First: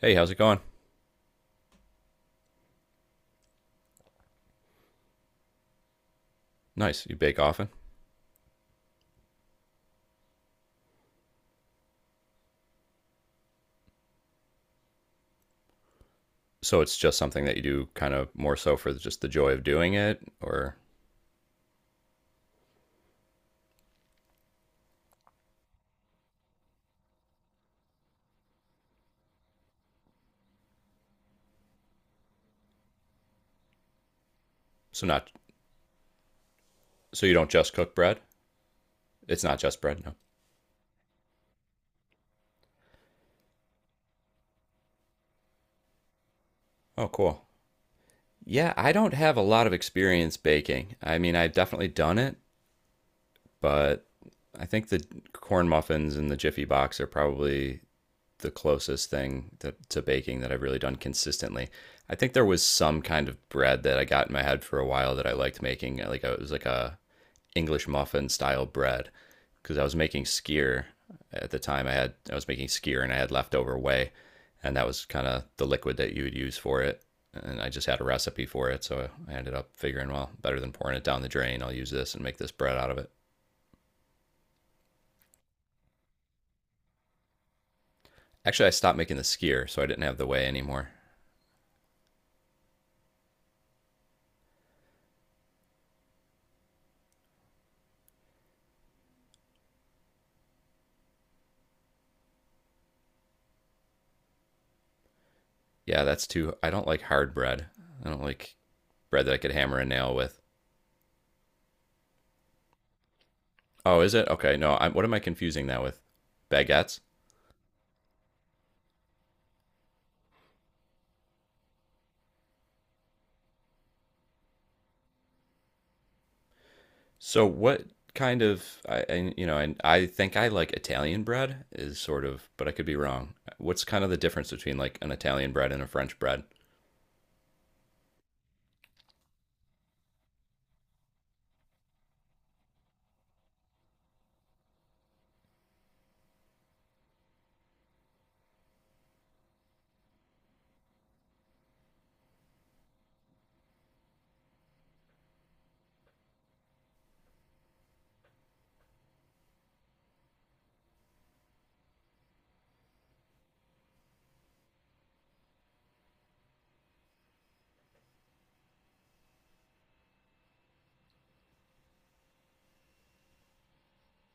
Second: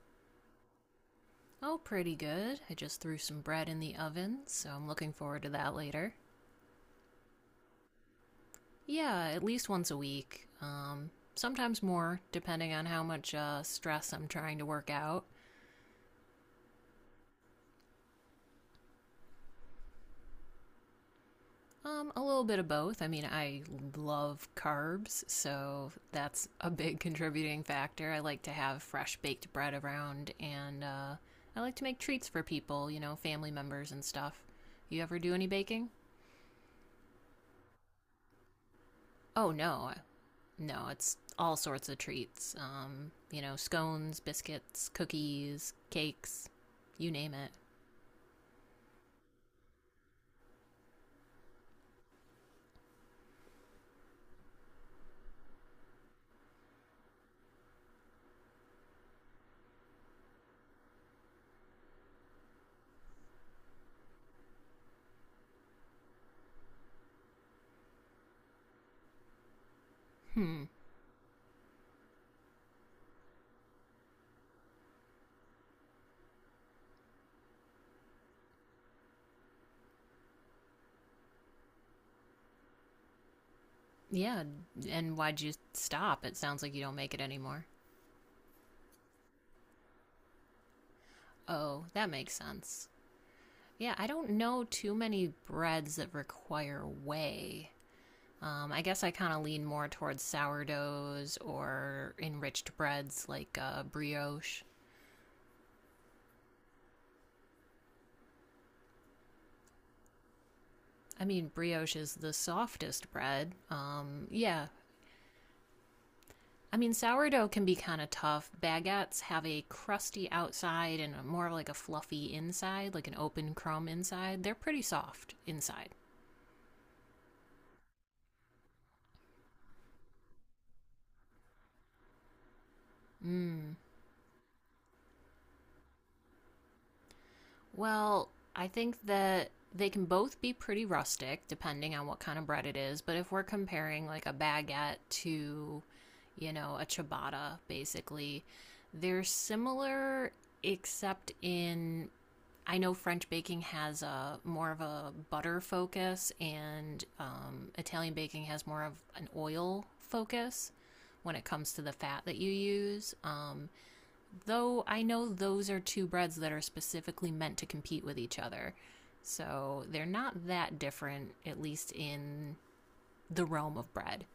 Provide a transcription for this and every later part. Hey, how's it going? Oh, pretty good. I just threw some bread in the oven, so I'm looking forward to that later. Nice. You bake often? Yeah, at least once a week. Sometimes more, depending on how much stress I'm trying to work out. So it's just something that you do kind of more so for just the joy of doing it, or A little bit of both. I love carbs, so that's a big contributing factor. I like to have fresh baked bread around, and I like to make treats for people, you know, family members and stuff. You so ever not do any baking? so you don't just cook bread? It's Oh not just no, bread, no. no, it's all sorts of treats. You know, scones, biscuits, cookies, cakes, Oh, you name cool. it. Yeah, I don't have a lot of experience baking. I mean, I've definitely done it, but I think the corn muffins and the Jiffy box are probably the closest thing that, to baking that I've really done consistently. I think there was some kind of bread that I got in my head for a while that I liked making, like a, it was like a English muffin style bread because I was making Hmm. skier at the time. I was making skier and I had leftover whey, and that was kind of the liquid that you would use for it. And I just had a recipe for it, so I ended up figuring, well, better than pouring it down the drain, I'll use this and make this bread out of it. Yeah, and why'd you stop? It sounds like you don't make it anymore. Actually, I stopped making the skier, so I didn't have the whey anymore. Oh, that makes sense. Yeah, I don't know too many breads that require whey. I guess I kind of lean more towards sourdoughs or enriched breads like brioche. Yeah, that's too. I don't like hard bread. I don't like bread that I could hammer a nail with. I mean, brioche is the softest bread. Oh, is it okay? Yeah, No, I'm, what am I confusing that with? I mean, Baguettes. sourdough can be kind of tough. Baguettes have a crusty outside and more like a fluffy inside, like an open crumb inside. They're pretty soft inside. So what kind of and I think I like Italian bread is sort of, but I could be wrong. What's kind of the difference between like an Italian bread and a French bread? Well, I think that they can both be pretty rustic depending on what kind of bread it is, but if we're comparing like a baguette to, you know, a ciabatta, basically, they're similar except in I know French baking has a more of a butter focus, and Italian baking has more of an oil focus when it comes to the fat that you use. Though I know those are two breads that are specifically meant to compete with each other. So they're not that different, at least in the realm of bread.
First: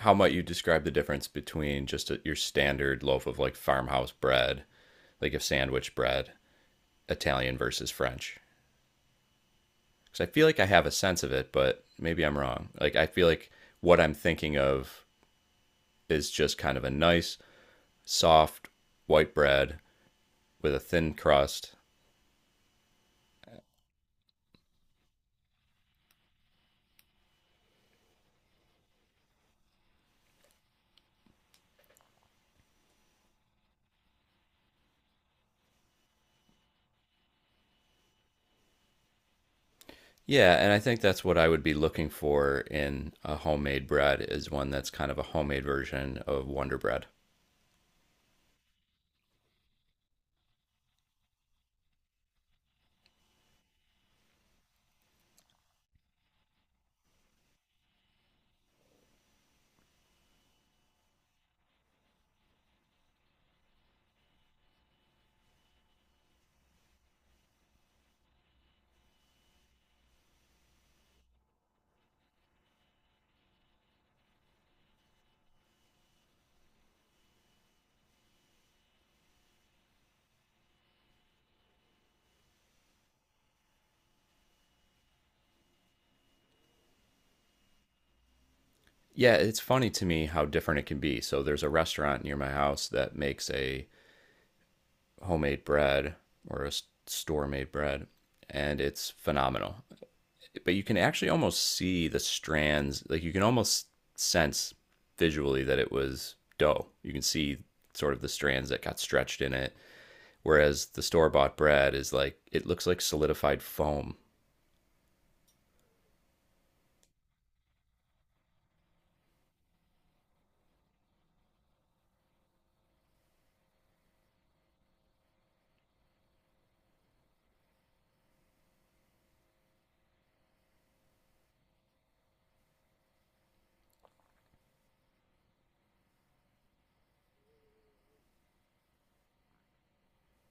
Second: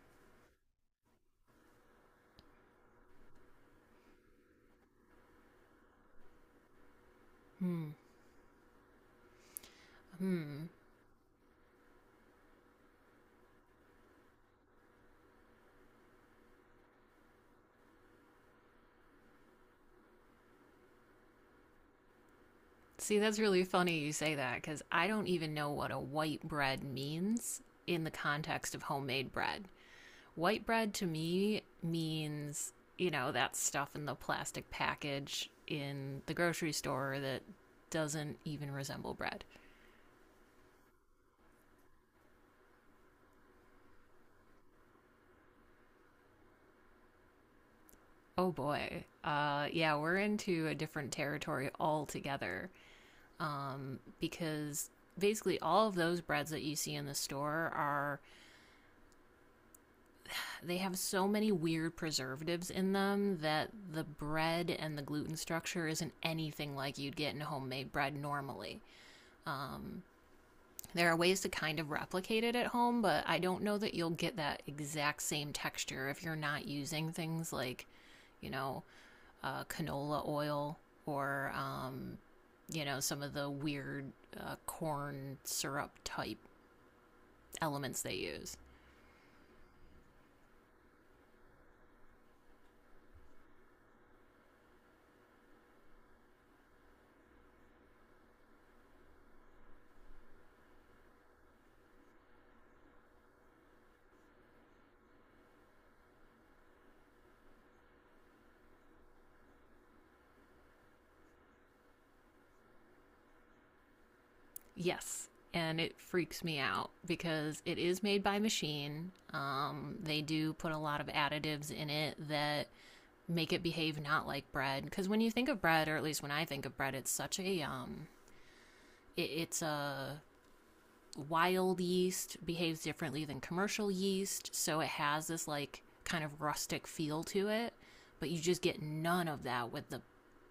How might you describe the difference between just a, your standard loaf of like farmhouse bread, like a sandwich bread, Italian versus French? Because I feel like I have a sense of it, but maybe I'm wrong. Like I feel like what I'm thinking of is just kind of a nice, soft white bread with a thin crust. See, that's really funny you say that because I don't even know what a white bread means in the context of homemade bread. White bread to me means, you know, that stuff in the plastic package in the grocery store that doesn't even resemble bread. Yeah, and I think that's what I would be looking for in a homemade bread is one that's kind of a homemade version of Wonder Bread. Oh boy. Yeah, we're into a different territory altogether because basically all of those breads that you see in the store are they have so many weird preservatives in them that the bread and the gluten structure isn't anything like you'd get in homemade bread normally. There are ways to kind of replicate it at home, but I don't know that you'll get that exact same texture if you're not using things like you know, canola oil or you know, some of the weird corn syrup type elements they use. Yeah, it's funny to me how different it can be. So there's a restaurant near my house that makes a homemade bread or a store made bread, and it's phenomenal. But you can actually almost see the strands, like you can almost sense visually that it was dough. You can see sort of the strands that got stretched in it. Whereas the store bought bread is like, it looks like solidified foam. Yes, and it freaks me out because it is made by machine. They do put a lot of additives in it that make it behave not like bread. Because when you think of bread, or at least when I think of bread, it's such a it, it's a wild yeast behaves differently than commercial yeast, so it has this like kind of rustic feel to it, but you just get none of that with the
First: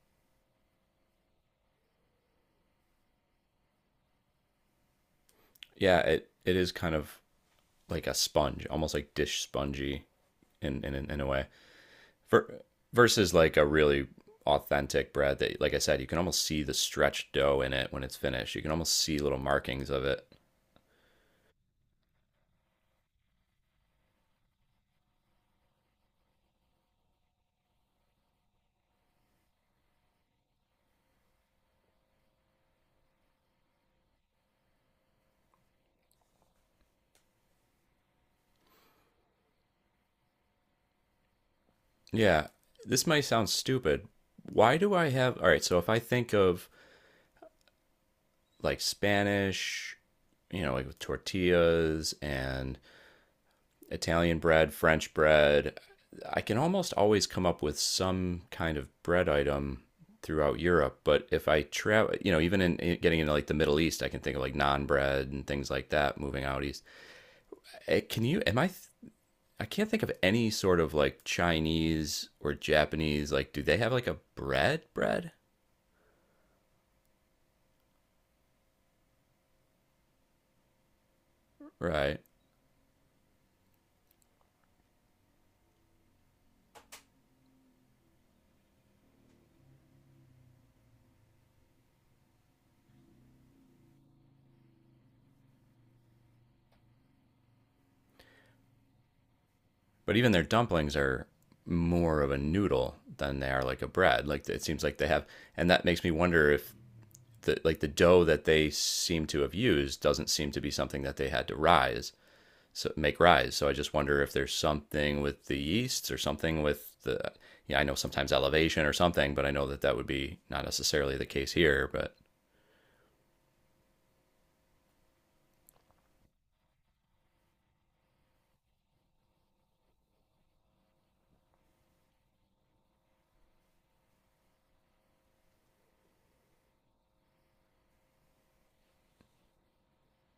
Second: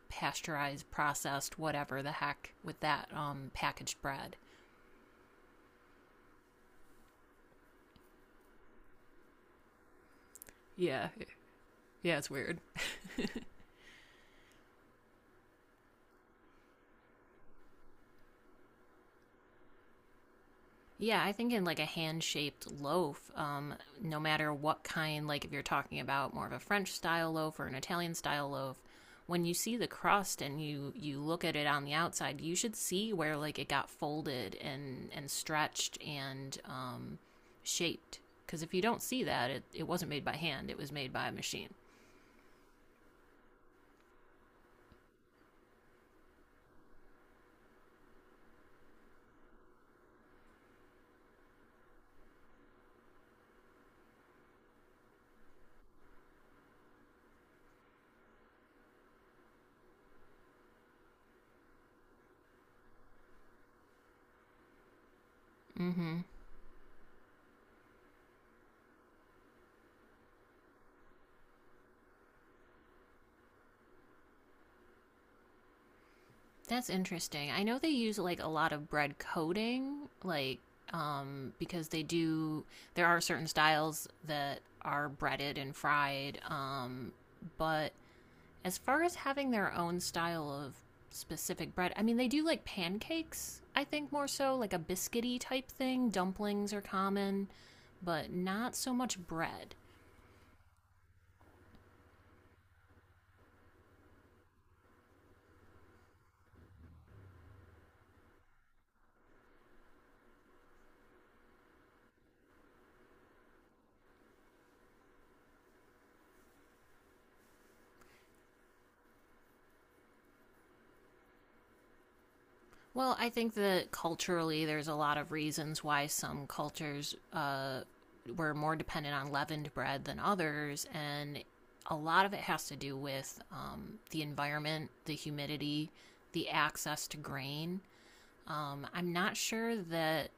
pasteurized, processed, whatever the heck with that packaged bread. Yeah, it is kind of like a sponge, almost like dish spongy in in, Yeah. in a way. Yeah, it's weird. For, versus like a really authentic bread that, like I said, you can almost see the stretched dough in it when it's finished. You can almost see little markings of it. Yeah, I think in like a hand-shaped loaf, no matter what kind, like if you're talking about more of a French style loaf or an Italian style loaf, when you see the crust and you look at it on the outside, you should see where like it got folded and stretched and shaped. Because if you don't see that, it wasn't made by hand; it was made by a machine. Yeah. This might sound stupid. Why do I have— All right, so if I think of like Spanish, you know, like with tortillas and Italian bread, French bread. I can almost always come up with some kind of bread item throughout Europe. But if I travel, you know, even in, getting into like the Middle East, I can think of like non bread and things like that. Mm-hmm. Moving out east, can you? I can't think of any sort of like Chinese or Japanese. Like, do they have like a bread? Bread, That's interesting. I know they use like a lot of bread coating, like because they right? do. There are certain styles that are breaded and fried, but as far as having their own style of specific bread, I mean, they do like pancakes. I think more so like a biscuity type thing. Dumplings are common, but not so much bread. But even their dumplings are more of a noodle than they are like a bread. Like it seems like they have, and that makes me wonder if the like the dough that they seem to have used doesn't seem to be something that they had to rise make rise. So I just wonder if there's something with the yeasts or something with the— yeah, I know sometimes elevation or something, but I know that that would be not necessarily the case here, but Well, I think that culturally, there's a lot of reasons why some cultures were more dependent on leavened bread than others, and a lot of it has to do with the environment, the humidity, the access to grain. I'm not sure that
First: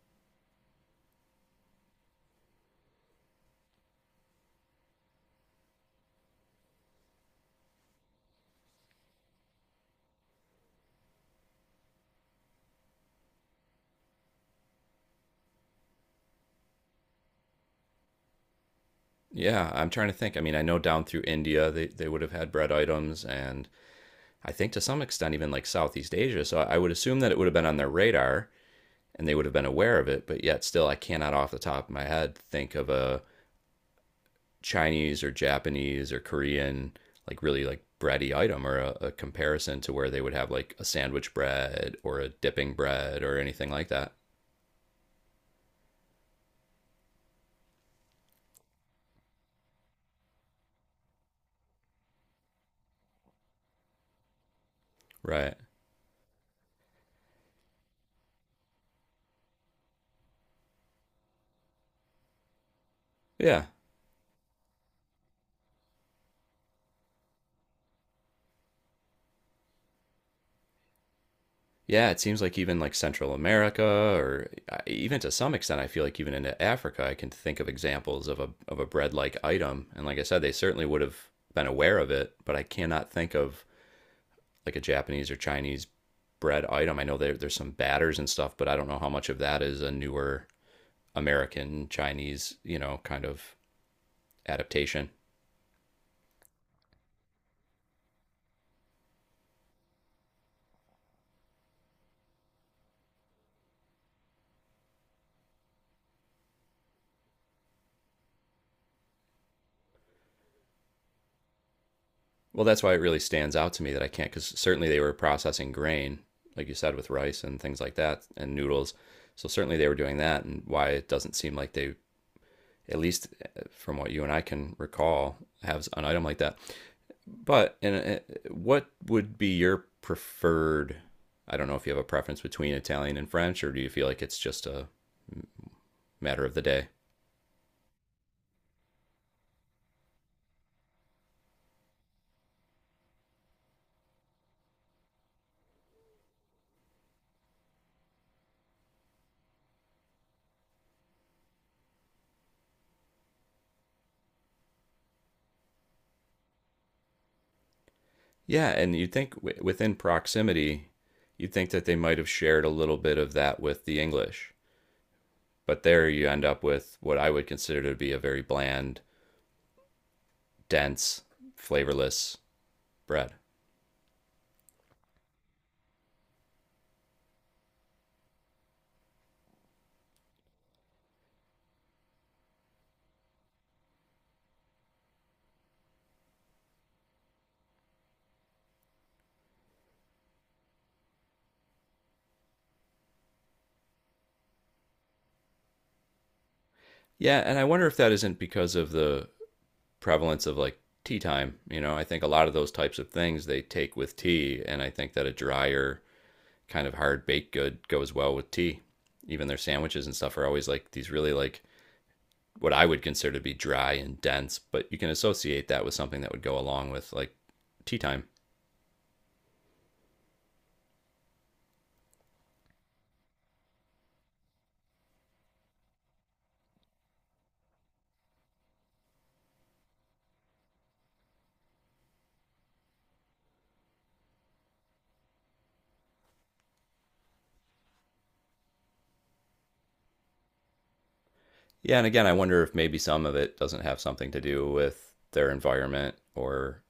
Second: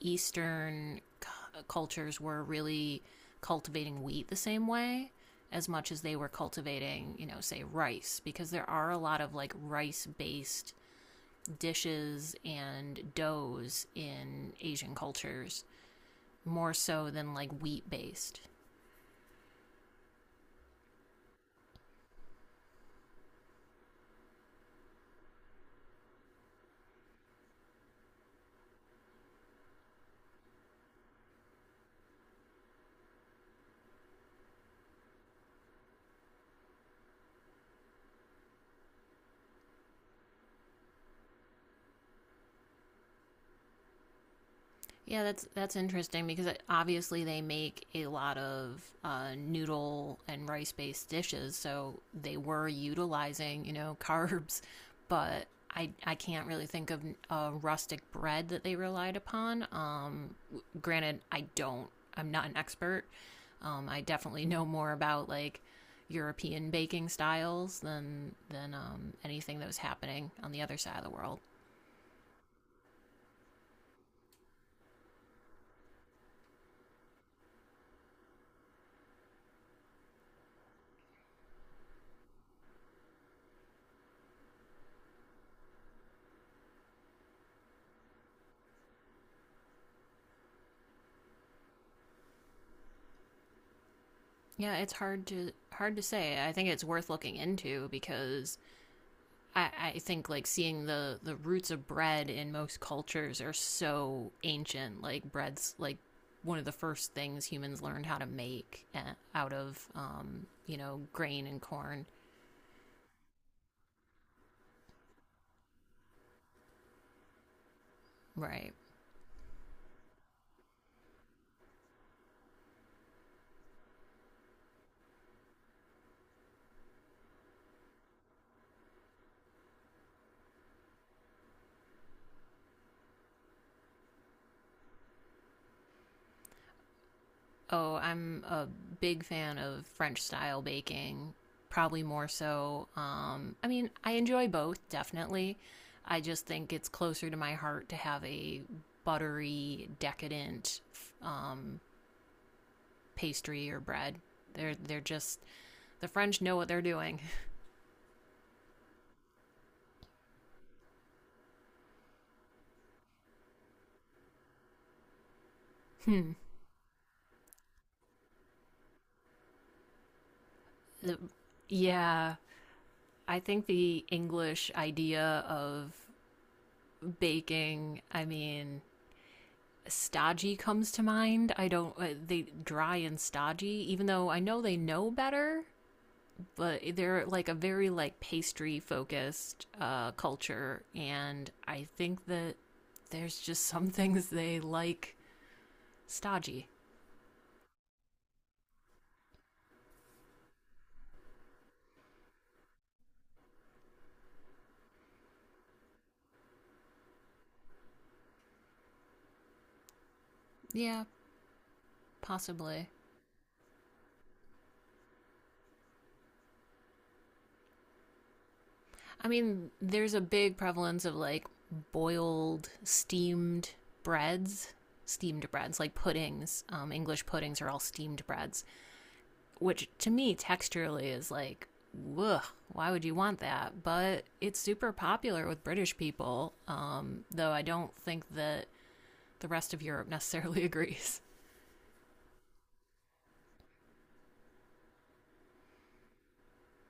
Eastern cultures were really cultivating wheat the same way as much as they were cultivating, you know, say rice, because there are a lot of like rice based dishes and doughs in Asian cultures more so than like wheat based. yeah, I'm trying to think. I mean, I know down through India they would have had bread items, and I think to some extent even like Southeast Asia. So I would assume that it would have been on their radar and they would have been aware of it, but yet still I cannot off the top of my head think of a Chinese or Japanese or Korean, like really like bready item, or a comparison to where they would have like a sandwich bread or a dipping bread or anything like that. Yeah, that's interesting because obviously they make a lot of noodle and rice based dishes, so they were utilizing, you know, carbs, but Right. I can't really think of a rustic bread that they relied upon. Granted, I don't. I'm not an expert. Yeah. I definitely know more about like European baking styles than anything that was happening on the other side of the world. Yeah, it seems like even like Central America, or even to some extent, I feel like even into Africa, I can think of examples of a bread like item. And like I said, they certainly would have been aware of it, but I cannot think of like a Japanese or Chinese bread item. I know there's some batters and stuff, but I don't know how much of that is a newer American Chinese, you know, kind of Yeah, it's adaptation. Hard to say. I think it's worth looking into because I think like seeing the roots of bread in most cultures are so ancient. Like bread's like one of the first things humans learned how to make out of you know, grain and corn. Well, that's why it really stands out to me that I can't, because certainly they were processing grain, like you said, with rice and things like that, and Right. noodles. So certainly they were doing that, and why it doesn't seem like they, at least from what you and I can recall, have an item like that. But and what would be your preferred? I don't know if you have a preference between Italian and French, or do you feel like it's just a matter of the day? Oh, I'm a big fan of French style baking, probably more so. I mean, I enjoy both, definitely. I just think it's closer to my heart to have a buttery, decadent um, pastry or bread. They're just the French know what they're doing. Yeah, and you'd think within proximity, you'd think that they might have shared a little bit of that with the English. But there you end up with what I would consider to be a very bland, The, dense, yeah, flavorless bread. I think the English idea of baking, I mean, stodgy comes to mind. I don't they dry and stodgy, even though I know they know better, but they're like a very like pastry focused culture, and I think that there's just some things they like stodgy. Yeah, and I wonder if that isn't because of the prevalence of like tea time. You know, I think a lot of those types of things they take with tea, and I think that a drier, kind of hard baked good goes well with tea. Even their sandwiches and stuff are always like Yeah, these really like what I possibly. would consider to be dry and dense, but you can associate that with something that would go along with like tea time. I mean, there's a big prevalence of like boiled, breads, steamed breads like puddings. English puddings are all steamed breads which to me texturally is like ugh, why would you want that? But it's super popular with British people, though I don't think that the rest of Europe necessarily agrees. Yeah, and again, I wonder if maybe some of it doesn't have something to do with their environment or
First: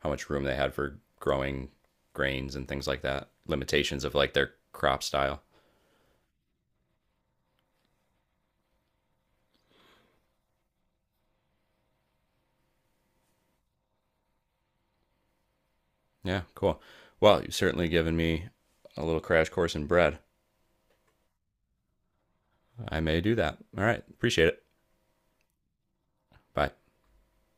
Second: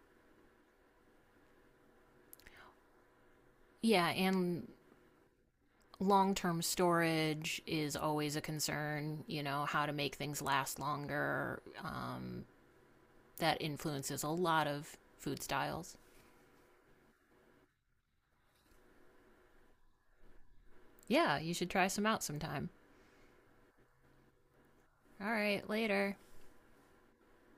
how much room they had for growing grains and things like that, limitations Yeah, of like their and crop style. long term storage is always a concern, you know, how to make things last longer. That influences a lot of food styles. Yeah, cool. Well, you've certainly given me a little crash course in bread. Yeah, you should try some out sometime. I may do that. All right, appreciate it. All right, later. Bye.